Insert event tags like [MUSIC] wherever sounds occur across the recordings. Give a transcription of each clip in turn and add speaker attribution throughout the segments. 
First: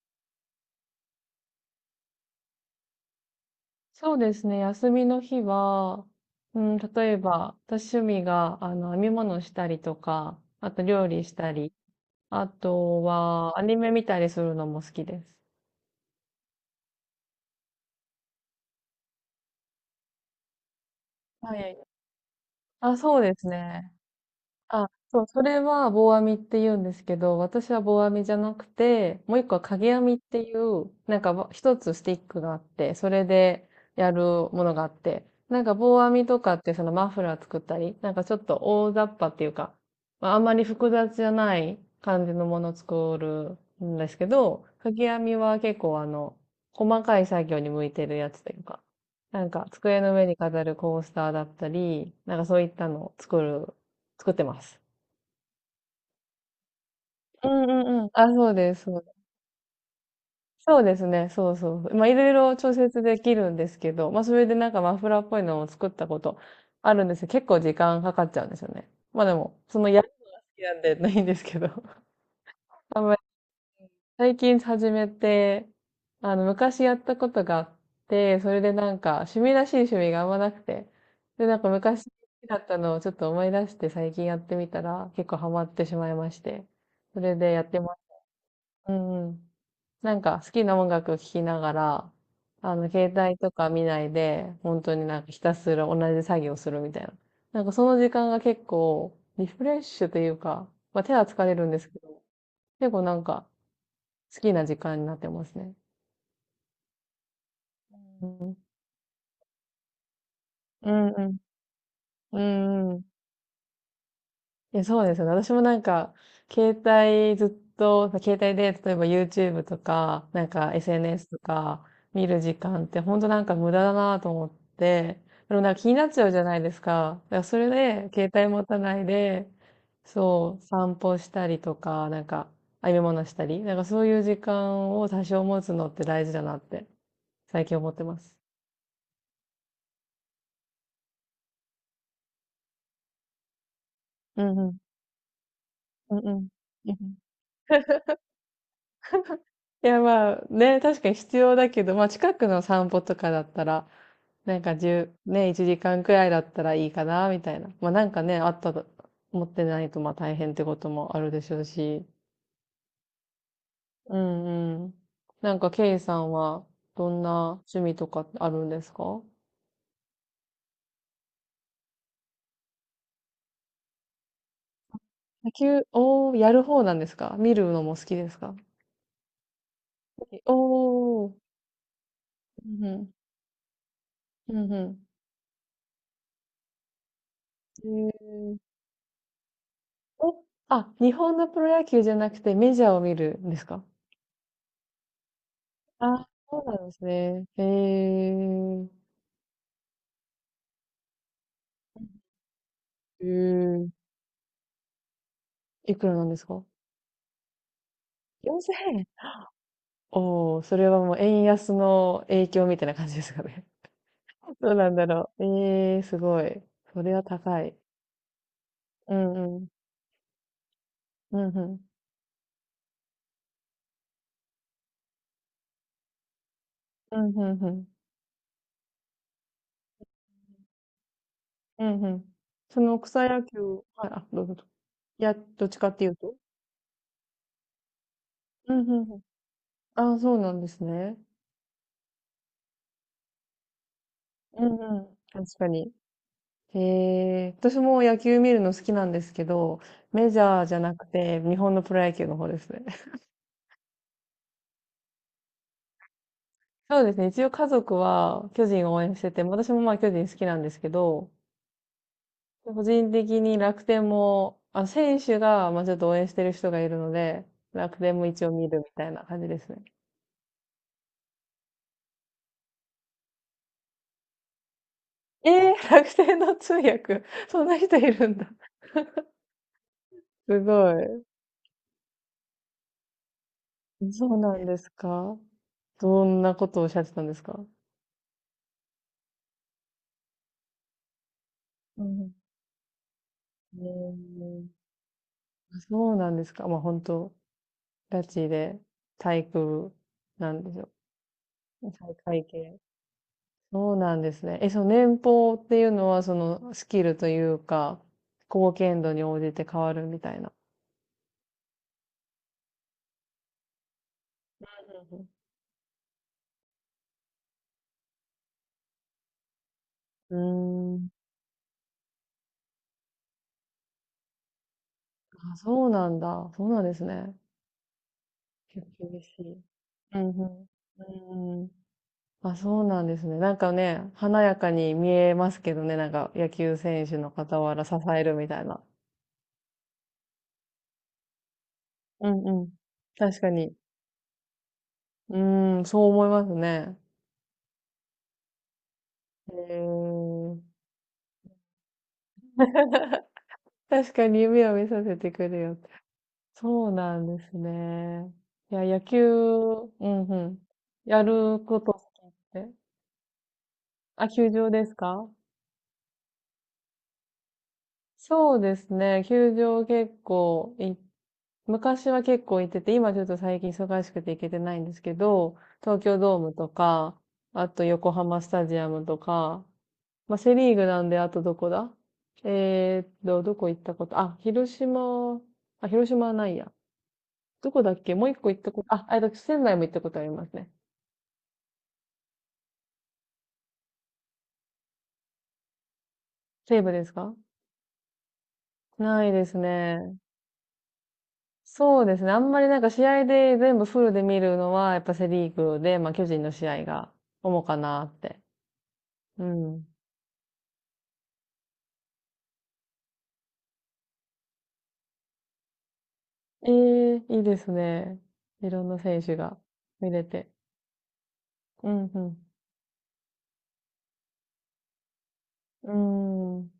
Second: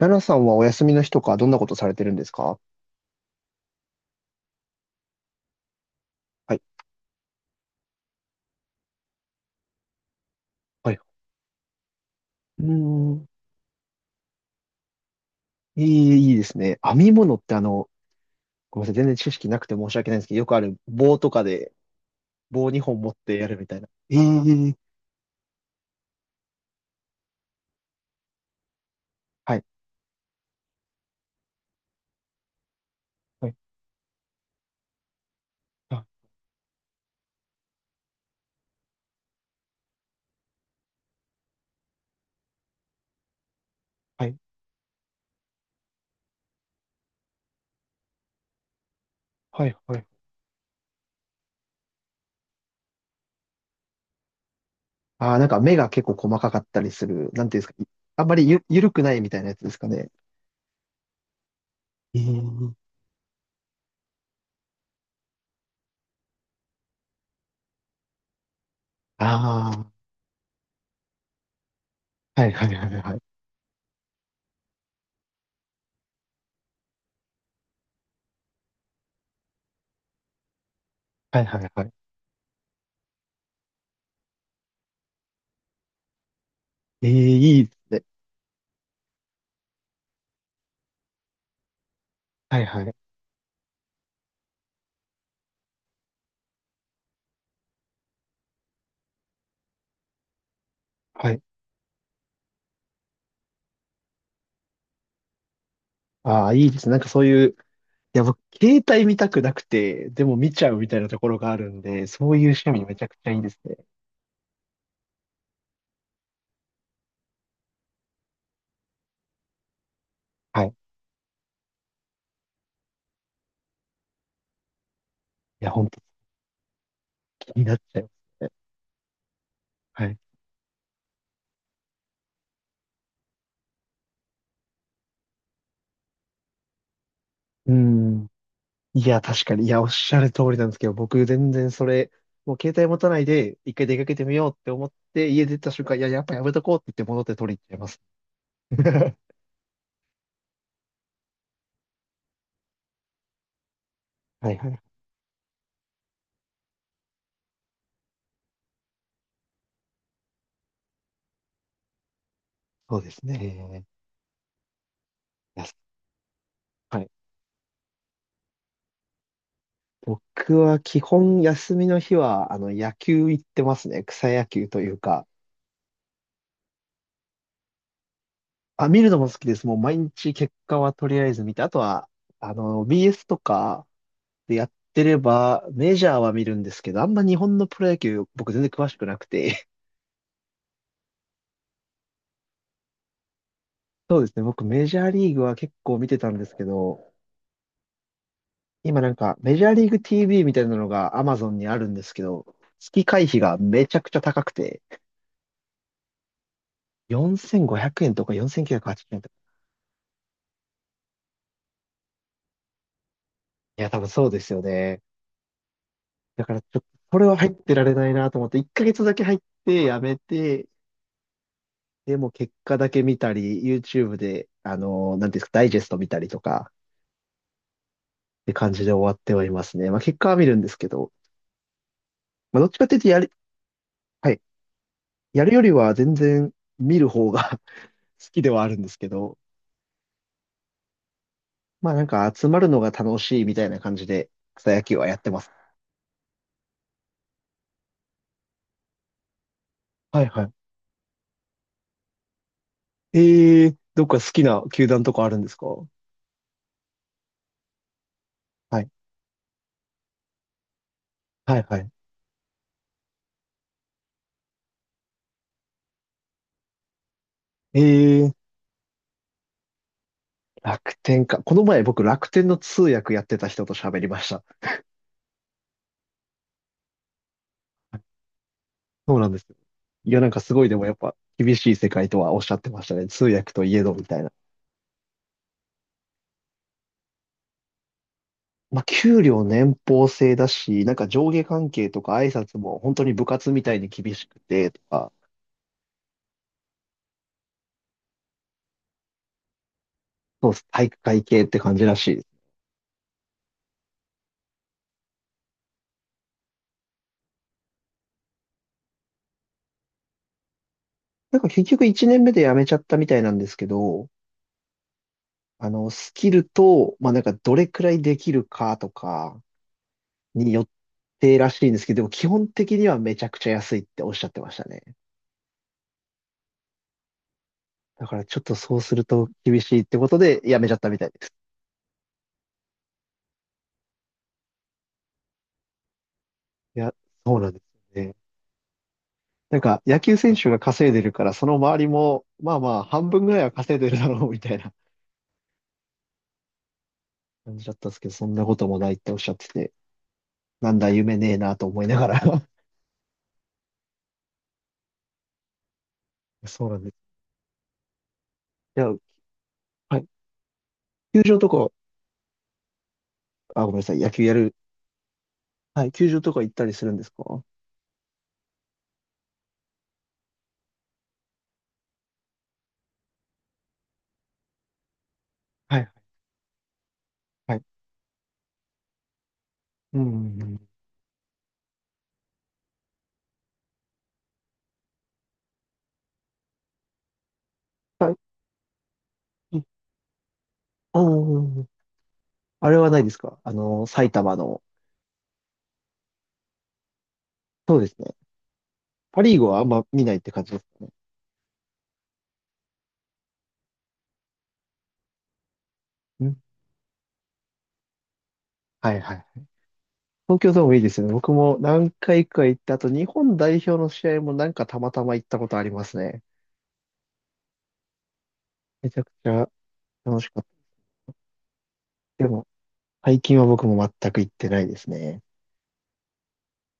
Speaker 1: 奈良さんはお休みの日とかどんなことされてるんですか？
Speaker 2: そうですね。休みの日は、
Speaker 1: は
Speaker 2: う
Speaker 1: い。
Speaker 2: ん、例えば、私趣味が、編み物したりとか、あと
Speaker 1: はい。
Speaker 2: 料理したり、あ
Speaker 1: うー
Speaker 2: と
Speaker 1: ん。
Speaker 2: は、アニメ見たりするのも好きです。
Speaker 1: いいですね。編み物ってごめんなさい。全然知識なくて申し訳ないんですけど、よくある棒とか
Speaker 2: は
Speaker 1: で
Speaker 2: い。
Speaker 1: 棒2
Speaker 2: あ、
Speaker 1: 本持っ
Speaker 2: そうで
Speaker 1: てや
Speaker 2: す
Speaker 1: るみたいな。
Speaker 2: ね。
Speaker 1: ええ。
Speaker 2: あ、そう、それは棒編みって言うんですけど、私は棒編みじゃなくて、もう一
Speaker 1: は
Speaker 2: 個は
Speaker 1: い。
Speaker 2: 影編みっていう、なんかわ一つスティックがあって、それ
Speaker 1: はい。
Speaker 2: でやるものがあって、なんか棒
Speaker 1: あ、
Speaker 2: 編みとかってそのマフラー作ったり、なんかちょっと大雑把っていうか、まあ、あんまり複雑じゃない感じのものを作るんです
Speaker 1: は
Speaker 2: け
Speaker 1: い。
Speaker 2: ど、影編みは結構細かい作業に向いてるやつというか、なん
Speaker 1: は
Speaker 2: か
Speaker 1: い。は
Speaker 2: 机
Speaker 1: い。
Speaker 2: の上に飾るコースターだったり、なんかそういったのを作る作ってます。
Speaker 1: ああ、なんか目が結構細かかったりする。なん
Speaker 2: う
Speaker 1: ていうんで
Speaker 2: ん
Speaker 1: すか？
Speaker 2: うんうん。
Speaker 1: あん
Speaker 2: あ、
Speaker 1: まり
Speaker 2: そうで
Speaker 1: ゆ
Speaker 2: す、
Speaker 1: る
Speaker 2: そ
Speaker 1: く
Speaker 2: うで
Speaker 1: な
Speaker 2: す。
Speaker 1: いみたいなやつですかね。
Speaker 2: そうですね、そうそう。まあ、い
Speaker 1: え
Speaker 2: ろいろ調
Speaker 1: え。
Speaker 2: 節できるんですけど、まあ、それでなんかマフラーっぽいのを作ったことあるんですけど、結構時間かかっちゃうんですよね。まあでも、その
Speaker 1: あ
Speaker 2: やるのが好きなんで [LAUGHS] ないんですけど。
Speaker 1: あー、はいはいは
Speaker 2: [LAUGHS] あ
Speaker 1: い
Speaker 2: ん
Speaker 1: は
Speaker 2: ま
Speaker 1: い。
Speaker 2: り最近始めて、昔やったことがあって、それでなんか、趣味らしい趣味があんまなくて、
Speaker 1: は
Speaker 2: で、
Speaker 1: い
Speaker 2: な
Speaker 1: は
Speaker 2: んか
Speaker 1: いはい。
Speaker 2: 昔好きだったのをちょっと思い出して最近やってみたら、結構ハマってしまいまして、
Speaker 1: え
Speaker 2: それ
Speaker 1: え、
Speaker 2: で
Speaker 1: い
Speaker 2: や
Speaker 1: い
Speaker 2: っ
Speaker 1: です
Speaker 2: てます。
Speaker 1: ね。
Speaker 2: うんうん。なんか好きな音楽聴きながら、
Speaker 1: はいはい。
Speaker 2: 携帯とか見ないで、本当になんかひたすら同じ作業するみたいな。なんかその時間が結構リフレッシュというか、まあ手は
Speaker 1: はい。
Speaker 2: 疲れるんですけど、結構なんか好きな時間になってますね。
Speaker 1: ああ、いいですね。なんかそういう、いや、
Speaker 2: う
Speaker 1: 僕、
Speaker 2: ん。
Speaker 1: 携帯見たくなくて、でも見ちゃうみ
Speaker 2: う
Speaker 1: たい
Speaker 2: ん
Speaker 1: なと
Speaker 2: う
Speaker 1: ころ
Speaker 2: ん。
Speaker 1: があるんで、そう
Speaker 2: う
Speaker 1: いう趣味
Speaker 2: ん
Speaker 1: め
Speaker 2: う
Speaker 1: ち
Speaker 2: ん。
Speaker 1: ゃくちゃいいですね。
Speaker 2: え、そうですよね。私もなんか、携帯ずっと、携帯で、例えば YouTube とか、なん
Speaker 1: はい。
Speaker 2: か
Speaker 1: い
Speaker 2: SNS とか見る時間って本当なんか無駄だなと思って、でも
Speaker 1: や、
Speaker 2: なんか
Speaker 1: ほん
Speaker 2: 気に
Speaker 1: と
Speaker 2: なっちゃうじゃないですか。だから
Speaker 1: 気
Speaker 2: そ
Speaker 1: に
Speaker 2: れ
Speaker 1: なっちゃいま
Speaker 2: で、携
Speaker 1: す
Speaker 2: 帯
Speaker 1: ね。
Speaker 2: 持たないで、
Speaker 1: はい。
Speaker 2: そう、散歩したりとか、なんか、編み物したり、なんかそういう時間を多少持つのって大事だなって、最
Speaker 1: う
Speaker 2: 近思ってま
Speaker 1: ん。
Speaker 2: す。
Speaker 1: いや、確かに。いや、おっしゃる通りなんですけど、僕、全然それ、もう携帯持たないで、一回出かけてみ
Speaker 2: う
Speaker 1: ようっ
Speaker 2: んう
Speaker 1: て
Speaker 2: ん。
Speaker 1: 思って、家出た瞬間、いや、
Speaker 2: うん
Speaker 1: や
Speaker 2: う
Speaker 1: っ
Speaker 2: ん。
Speaker 1: ぱやめとこうって
Speaker 2: う
Speaker 1: 言っ
Speaker 2: ん
Speaker 1: て
Speaker 2: うん。
Speaker 1: 戻って取りに行っちゃいます。[LAUGHS]
Speaker 2: いや、まあ、ね、確かに必要だけど、まあ、近くの散歩とかだったら、
Speaker 1: はい
Speaker 2: なん
Speaker 1: は
Speaker 2: か
Speaker 1: い。
Speaker 2: 1ね、1時間くらいだったらいいかな、みたいな。まあ、なんかね、あったと、持ってないと、まあ、大変ってこともあるでしょうし。
Speaker 1: そうですね。い
Speaker 2: うんうん。なん
Speaker 1: や、
Speaker 2: か、ケイさんは、
Speaker 1: は
Speaker 2: ど
Speaker 1: い。
Speaker 2: んな趣味とかあるんですか？
Speaker 1: 僕は基本休みの日は、野球行ってますね。草野球というか。
Speaker 2: 野球、おー、やる方なんですか？見るのも好きですか？
Speaker 1: あ、見るのも好きです。もう毎日結
Speaker 2: お
Speaker 1: 果はとりあえ
Speaker 2: ー、
Speaker 1: ず見て、あとは、
Speaker 2: うん
Speaker 1: BS とか
Speaker 2: う
Speaker 1: で
Speaker 2: ん、
Speaker 1: や
Speaker 2: うん
Speaker 1: っ
Speaker 2: う
Speaker 1: てれば、メジャーは見るんですけど、あんま日本
Speaker 2: ん。
Speaker 1: のプロ野球、僕全然詳しくなくて。
Speaker 2: あ、日本のプロ野球じゃなくてメジャーを見るんですか？
Speaker 1: [LAUGHS] そうですね、僕メジャーリーグは結構見て
Speaker 2: あ、
Speaker 1: たんです
Speaker 2: そ
Speaker 1: け
Speaker 2: うなんです
Speaker 1: ど、
Speaker 2: ね。へえ。
Speaker 1: 今なんかメジャーリーグ TV みたいなのが Amazon にあるんですけど、月
Speaker 2: え
Speaker 1: 会費がめ
Speaker 2: え。
Speaker 1: ちゃくちゃ高くて、
Speaker 2: いくらなんですか？
Speaker 1: 4500円とか4980
Speaker 2: 4,000 円。
Speaker 1: 円とか。
Speaker 2: おお、それはもう円安の影響みたいな感じですかね。
Speaker 1: いや、多分そうです
Speaker 2: [LAUGHS]
Speaker 1: よ
Speaker 2: どうなん
Speaker 1: ね。
Speaker 2: だろう。ええ、すご
Speaker 1: だから
Speaker 2: い。
Speaker 1: ちょっと、
Speaker 2: それ
Speaker 1: こ
Speaker 2: は
Speaker 1: れは入っ
Speaker 2: 高
Speaker 1: て
Speaker 2: い。
Speaker 1: られないなと思って、1ヶ月だ
Speaker 2: う
Speaker 1: け入っ
Speaker 2: んうん。
Speaker 1: てやめて、
Speaker 2: うんうん。
Speaker 1: でも結果だけ見たり、YouTube で、なんていうんですか、ダイジェスト見たりとか、
Speaker 2: うんうんうん。
Speaker 1: って感じで終わってはいますね。まあ結果は見るんですけど、
Speaker 2: うんうん。
Speaker 1: まあどっち
Speaker 2: そ
Speaker 1: かってい
Speaker 2: の
Speaker 1: うとや
Speaker 2: 草
Speaker 1: る、
Speaker 2: 野球、はい、あ、
Speaker 1: はい、
Speaker 2: どうぞ。いや、
Speaker 1: やるよ
Speaker 2: どっ
Speaker 1: り
Speaker 2: ちか
Speaker 1: は
Speaker 2: ってい
Speaker 1: 全
Speaker 2: うと。
Speaker 1: 然見る方が [LAUGHS] 好きではあ
Speaker 2: う
Speaker 1: る
Speaker 2: ん
Speaker 1: ん
Speaker 2: う
Speaker 1: ですけ
Speaker 2: んうん。
Speaker 1: ど、
Speaker 2: ああ、そうなんですね。
Speaker 1: まあなんか集まるのが楽しいみたいな感じで
Speaker 2: う
Speaker 1: 草野球
Speaker 2: んう
Speaker 1: はや
Speaker 2: ん。
Speaker 1: ってます。
Speaker 2: 確かに。へえ、私も野球見るの好きなんですけど、
Speaker 1: はい
Speaker 2: メジ
Speaker 1: は
Speaker 2: ャーじゃなくて、日本のプロ野球の方ですね。
Speaker 1: い。
Speaker 2: [LAUGHS]
Speaker 1: どっか好きな球団とかあるんですか？は
Speaker 2: そうですね。一応家族は巨人
Speaker 1: い。
Speaker 2: を応援してて、私もまあ巨人好きなんですけど、
Speaker 1: はいはい。
Speaker 2: 個人的に楽天も、あ、選手がまあちょっと応援してる人がいるので、
Speaker 1: え
Speaker 2: 楽天も
Speaker 1: ー、
Speaker 2: 一応見るみたいな感じですね。
Speaker 1: 楽天か。この前僕楽天の通訳やってた人と喋りました。
Speaker 2: えー、楽天の通訳、そんな人いるんだ。
Speaker 1: そうなんですよ。いや、なんかす
Speaker 2: す
Speaker 1: ごい、でも
Speaker 2: ご
Speaker 1: やっぱ
Speaker 2: い。
Speaker 1: 厳しい世界とはおっしゃってましたね。通訳といえどみたい
Speaker 2: そ
Speaker 1: な。
Speaker 2: うなんですか？どんなことをおっしゃってたんですか？
Speaker 1: まあ、給料年俸制だし、なんか上下関係と
Speaker 2: う
Speaker 1: か挨
Speaker 2: ん。
Speaker 1: 拶も本当に部活みたい
Speaker 2: え
Speaker 1: に厳しくてと
Speaker 2: ー、
Speaker 1: か、
Speaker 2: そうなんですか。まあ、本当ガチで体育
Speaker 1: そう
Speaker 2: な
Speaker 1: で
Speaker 2: ん
Speaker 1: す。
Speaker 2: です
Speaker 1: 体
Speaker 2: よ。
Speaker 1: 育会系って感じらしいです。
Speaker 2: 体会系。そうなんですね。え、その年俸っていうのは、そのスキルというか、貢献度に応じて変わるみたいな。
Speaker 1: なんか結局1年目で辞めちゃったみたいなんですけど、スキルと、まあ、なんかどれくらいできるかとか
Speaker 2: う
Speaker 1: によっ
Speaker 2: ん、うん。うーん。
Speaker 1: てらしいんですけど、でも基本的にはめちゃくちゃ安いっておっしゃってましたね。
Speaker 2: あ、そうなんだ。そうなんですね。
Speaker 1: だからちょっとそう
Speaker 2: 結
Speaker 1: する
Speaker 2: 構厳
Speaker 1: と
Speaker 2: しい。
Speaker 1: 厳しいってこと
Speaker 2: うんう
Speaker 1: で辞め
Speaker 2: ん。
Speaker 1: ちゃったみたいです。
Speaker 2: うんうん。あ、そうなんですね。なんかね、華やかに見えますけどね、なんか野球
Speaker 1: いや、
Speaker 2: 選手の
Speaker 1: そうなんで
Speaker 2: 傍ら支
Speaker 1: すよね。
Speaker 2: えるみたいな。
Speaker 1: なんか、野球選手が稼いでるから、その周りも、
Speaker 2: うん
Speaker 1: まあ
Speaker 2: う
Speaker 1: ま
Speaker 2: ん。
Speaker 1: あ、半分ぐら
Speaker 2: 確
Speaker 1: いは
Speaker 2: かに。
Speaker 1: 稼いでるだろう、みたいな
Speaker 2: うーん、そう思いますね。
Speaker 1: [LAUGHS] 感じだったんですけど、そんなこともないっておっしゃって
Speaker 2: へ
Speaker 1: て、
Speaker 2: えー。
Speaker 1: なんだ、夢ねえなと思いながら。
Speaker 2: 確かに夢を見させてくれよって。
Speaker 1: [LAUGHS] そうなん
Speaker 2: そ
Speaker 1: で
Speaker 2: う
Speaker 1: す。
Speaker 2: なんですね。い
Speaker 1: い
Speaker 2: や、
Speaker 1: や、
Speaker 2: 野球、
Speaker 1: はい。
Speaker 2: うんうん。
Speaker 1: 球
Speaker 2: や
Speaker 1: 場と
Speaker 2: る
Speaker 1: か、
Speaker 2: こと好きって。
Speaker 1: あ、ごめんなさい、野球
Speaker 2: あ、
Speaker 1: や
Speaker 2: 球
Speaker 1: る。
Speaker 2: 場ですか？
Speaker 1: はい、球場とか行ったりするんですか？は
Speaker 2: そうですね。球場結構い、昔は結構行ってて、今ちょっと最近忙しくて行けてないんですけど、
Speaker 1: い、
Speaker 2: 東京ドームとか、
Speaker 1: はい。
Speaker 2: あと横浜スタジアムとか、
Speaker 1: うん、う
Speaker 2: まあ、
Speaker 1: んう
Speaker 2: セ
Speaker 1: ん。
Speaker 2: リーグなんで、あとどこだ？えーっと、どこ行ったことあ、広島、あ、広島はないや。どこだっ
Speaker 1: は
Speaker 2: け
Speaker 1: い。
Speaker 2: もう一個行ったこと、あ、あ、
Speaker 1: う
Speaker 2: 仙
Speaker 1: ん
Speaker 2: 台も行ったことありますね。
Speaker 1: うんうん。あれはないですか？埼玉の。
Speaker 2: 西武ですか？
Speaker 1: そうですね。パ・
Speaker 2: ない
Speaker 1: リー
Speaker 2: で
Speaker 1: グ
Speaker 2: す
Speaker 1: はあんま見ない
Speaker 2: ね。
Speaker 1: って感じですかね。
Speaker 2: そうですね。あんまりなんか試合で全部フルで見るのは、やっぱセリーグで、まあ、
Speaker 1: う
Speaker 2: 巨
Speaker 1: ん。
Speaker 2: 人の試合が主かなって。
Speaker 1: はいは
Speaker 2: う
Speaker 1: い。
Speaker 2: ん。
Speaker 1: 東京ドームいいですよね。僕も何回か行った後、日本代表の試合もなんかたまたま行ったことありますね。
Speaker 2: ええ、いいですね。いろん
Speaker 1: めち
Speaker 2: な
Speaker 1: ゃく
Speaker 2: 選
Speaker 1: ち
Speaker 2: 手
Speaker 1: ゃ
Speaker 2: が見
Speaker 1: 楽
Speaker 2: れ
Speaker 1: しかっ
Speaker 2: て。うん、う
Speaker 1: た。でも、
Speaker 2: ん。
Speaker 1: 最近は僕も全く行ってないですね。
Speaker 2: うーん。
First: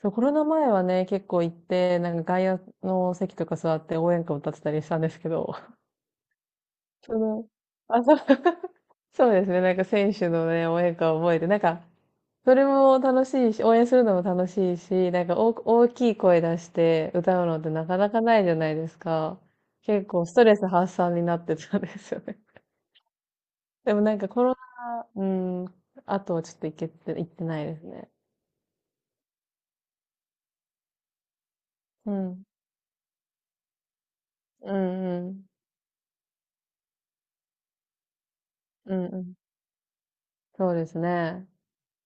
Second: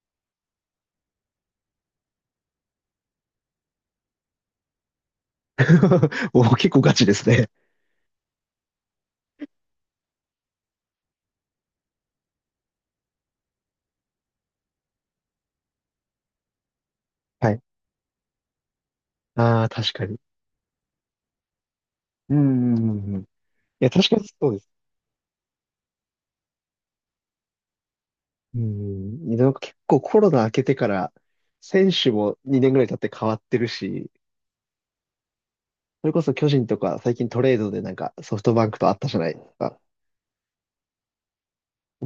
Speaker 2: そう、コロナ前はね、結構行って、なんか外野の席とか座って応援歌歌ってたりしたんですけど、
Speaker 1: [LAUGHS] お、結構ガ
Speaker 2: [LAUGHS]
Speaker 1: チ
Speaker 2: そ
Speaker 1: ですね。
Speaker 2: の、あ、そう、[LAUGHS] そうですね、なんか選手のね、応援歌を覚えて、なんか、それも楽しいし、応援するのも楽しいし、なんか大、大きい声出して歌う
Speaker 1: は
Speaker 2: の
Speaker 1: い。
Speaker 2: ってなかなかないじゃないですか。
Speaker 1: ああ、確か
Speaker 2: 結
Speaker 1: に。
Speaker 2: 構ストレス発散になってたんですよ
Speaker 1: う
Speaker 2: ね。
Speaker 1: ん、うんうんうん。い
Speaker 2: [LAUGHS]
Speaker 1: や、
Speaker 2: でも
Speaker 1: 確
Speaker 2: な
Speaker 1: か
Speaker 2: ん
Speaker 1: に
Speaker 2: かコ
Speaker 1: そう
Speaker 2: ロ
Speaker 1: です。
Speaker 2: ナ、うん、あとはちょっと行けて、行ってないですね。
Speaker 1: うん。なんか結構コロナ明けてから、選手
Speaker 2: う
Speaker 1: も
Speaker 2: ん。
Speaker 1: 2年ぐらい経って変わってるし、
Speaker 2: うんうん。
Speaker 1: それこそ巨人とか最近トレードでなんかソフトバンクと会
Speaker 2: う
Speaker 1: っ
Speaker 2: ん
Speaker 1: たじ
Speaker 2: う
Speaker 1: ゃない
Speaker 2: ん。
Speaker 1: ですか。
Speaker 2: そうですね。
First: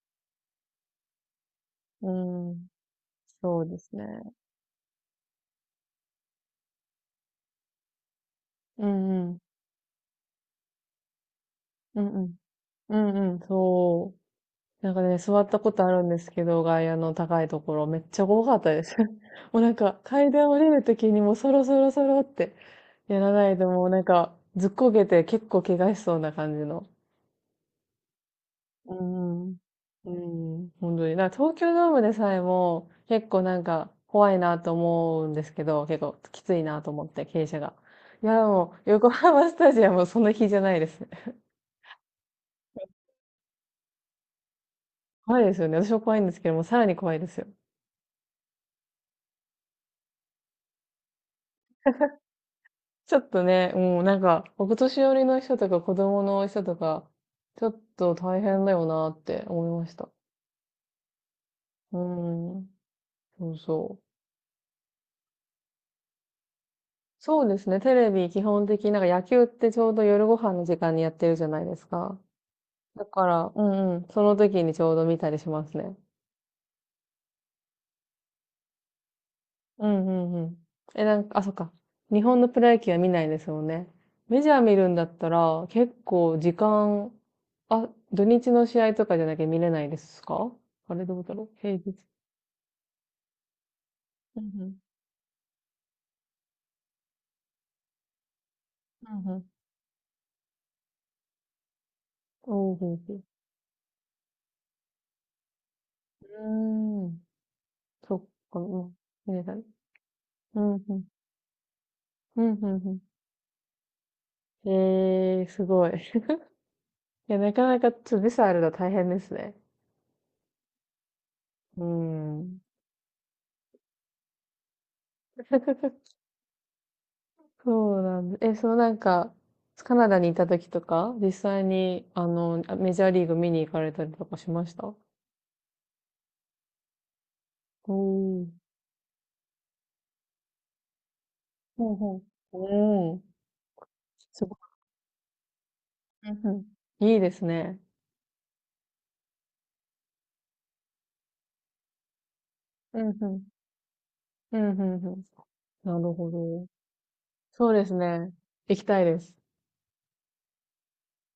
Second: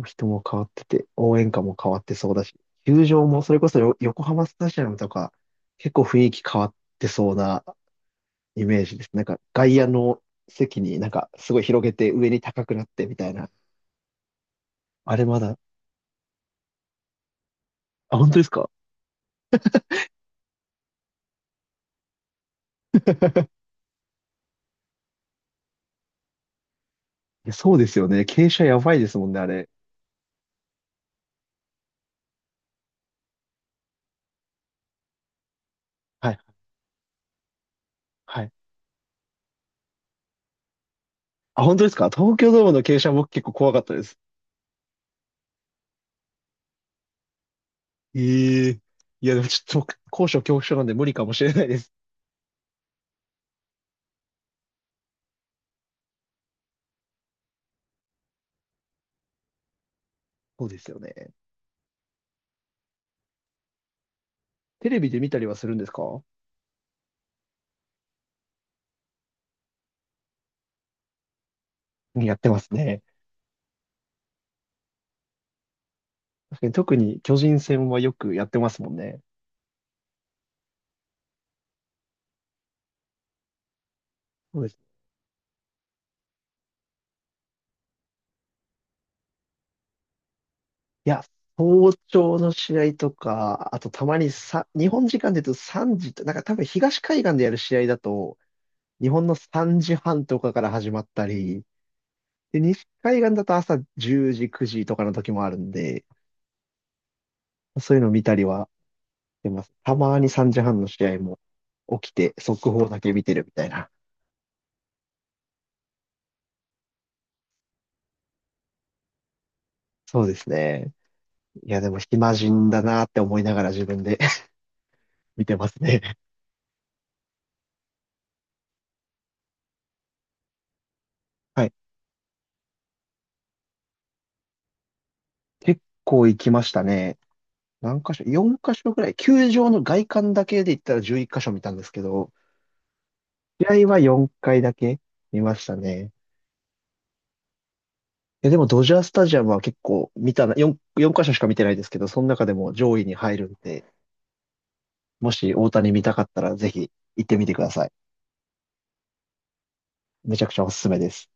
Speaker 1: 人も変わってて、応援歌も変わっ
Speaker 2: う
Speaker 1: てそうだし、
Speaker 2: ん。
Speaker 1: 球場もそれ
Speaker 2: そう
Speaker 1: こ
Speaker 2: で
Speaker 1: そ
Speaker 2: すね。
Speaker 1: 横浜スタジアムとか、結構雰囲気変わってそうなイメー
Speaker 2: う
Speaker 1: ジです。
Speaker 2: ん
Speaker 1: なん
Speaker 2: うん。
Speaker 1: か外野の席になんかすごい広げ
Speaker 2: う
Speaker 1: て
Speaker 2: んう
Speaker 1: 上
Speaker 2: ん。
Speaker 1: に高くなっ
Speaker 2: う
Speaker 1: てみた
Speaker 2: ん
Speaker 1: い
Speaker 2: うん。
Speaker 1: な。
Speaker 2: そう。なんか
Speaker 1: あ
Speaker 2: ね、
Speaker 1: れ
Speaker 2: 座
Speaker 1: ま
Speaker 2: っ
Speaker 1: だ、
Speaker 2: たことあるんですけど、外野の高いところ、めっ
Speaker 1: あ、
Speaker 2: ちゃ
Speaker 1: 本当で
Speaker 2: 怖
Speaker 1: す
Speaker 2: かっ
Speaker 1: か？
Speaker 2: たです。[LAUGHS] もうなんか、階段降りるときにもうそろそろそろってやらないともうなんか、ずっこけて結構怪我しそうな感じの。
Speaker 1: いや、そうですよね。傾斜やば
Speaker 2: うー
Speaker 1: いですもんね、あ
Speaker 2: ん。う
Speaker 1: れ。
Speaker 2: ーん、本当になんか東京ドームでさえも、結構なんか、怖いなと思うんですけど、結構
Speaker 1: はい、
Speaker 2: きついなと思って、傾斜が。いや、
Speaker 1: は
Speaker 2: で
Speaker 1: い。
Speaker 2: も、横浜スタジアムはそんなじゃないですね。
Speaker 1: あ、本当ですか？東京ドームの傾斜僕結構怖かったです。
Speaker 2: [LAUGHS] 怖いですよね。私も怖いんですけども、さらに怖いですよ。
Speaker 1: ええ。いや、でもちょっと僕、高所恐怖症なんで無理かもしれないです。
Speaker 2: ちょっとね、もうんなんか、お年寄りの人とか子供の人とか、ちょっと大変だよなって思いました。
Speaker 1: そうですよね。
Speaker 2: うーん。そうそう。
Speaker 1: テレビで見たりはするんですか？
Speaker 2: そうですね、テレビ基本的になんか野球ってちょうど夜ご飯の時間にやってるじゃないですか。
Speaker 1: やってますね。
Speaker 2: だから、うんうん、その時にちょうど見たりしますね。
Speaker 1: 確かに特に巨人戦はよくやってますもんね。
Speaker 2: うんうんうん。え、なんか、あ、そっか。日本のプロ野球は見ないですもんね。メジャ
Speaker 1: そ
Speaker 2: ー
Speaker 1: うで
Speaker 2: 見る
Speaker 1: す。
Speaker 2: んだったら、結構時間、あ、土日の試合とかじゃなきゃ見れないですか？あれ
Speaker 1: い
Speaker 2: ど
Speaker 1: や、
Speaker 2: うだろう平
Speaker 1: 早
Speaker 2: 日。
Speaker 1: 朝の試合とか、あとたまに
Speaker 2: うんう
Speaker 1: さ、
Speaker 2: ん。
Speaker 1: 日本時間で言うと3時と、なんか多分東海岸でやる試合だと、日本
Speaker 2: う
Speaker 1: の
Speaker 2: んうん。
Speaker 1: 3時半とかから始まったり、で、
Speaker 2: おう
Speaker 1: 西
Speaker 2: ほうほ
Speaker 1: 海
Speaker 2: う。
Speaker 1: 岸だと朝10時、9時とかの時もあるんで、
Speaker 2: うーん。
Speaker 1: そういうの
Speaker 2: そっ
Speaker 1: 見たり
Speaker 2: か、
Speaker 1: は
Speaker 2: うん。見
Speaker 1: し
Speaker 2: れ
Speaker 1: て
Speaker 2: た
Speaker 1: ま
Speaker 2: ね。
Speaker 1: す。たまに3
Speaker 2: う
Speaker 1: 時
Speaker 2: ん
Speaker 1: 半の
Speaker 2: うん。
Speaker 1: 試合も起きて、
Speaker 2: うんう
Speaker 1: 速報だ
Speaker 2: ん
Speaker 1: け見てるみたいな。
Speaker 2: うん。えー、すごい。[LAUGHS] いや、なかなかちょっとビザあるの大変ですね。
Speaker 1: そうですね。いや、
Speaker 2: う
Speaker 1: でも暇
Speaker 2: ん。
Speaker 1: 人だなって思いながら自分で [LAUGHS] 見てますね。
Speaker 2: そうなんです。え、そのなんか、カナダにいた時とか、実
Speaker 1: は
Speaker 2: 際
Speaker 1: い。
Speaker 2: に、メジャーリーグ見に行かれたりとかしました？
Speaker 1: 結構行きましたね。
Speaker 2: お
Speaker 1: 何箇所？
Speaker 2: ー。
Speaker 1: 4 箇所ぐらい。球場の外観だけで言ったら11箇所見たんです
Speaker 2: ほう
Speaker 1: け
Speaker 2: ほう。
Speaker 1: ど、
Speaker 2: おー。
Speaker 1: 試合は4
Speaker 2: すご
Speaker 1: 回だけ見ましたね。
Speaker 2: い。うんうん。いいですね。
Speaker 1: え、でもドジャースタジアムは結構見たな、4箇所しか見てないですけど、その中でも上
Speaker 2: う
Speaker 1: 位に
Speaker 2: んう
Speaker 1: 入
Speaker 2: ん。
Speaker 1: るんで、
Speaker 2: うんうんうん。
Speaker 1: もし大谷
Speaker 2: な
Speaker 1: 見た
Speaker 2: る
Speaker 1: かっ
Speaker 2: ほ
Speaker 1: たら
Speaker 2: ど。
Speaker 1: ぜひ行ってみてくだ
Speaker 2: そうで
Speaker 1: さい。
Speaker 2: すね。行きたいです。
Speaker 1: めちゃくちゃおすすめです。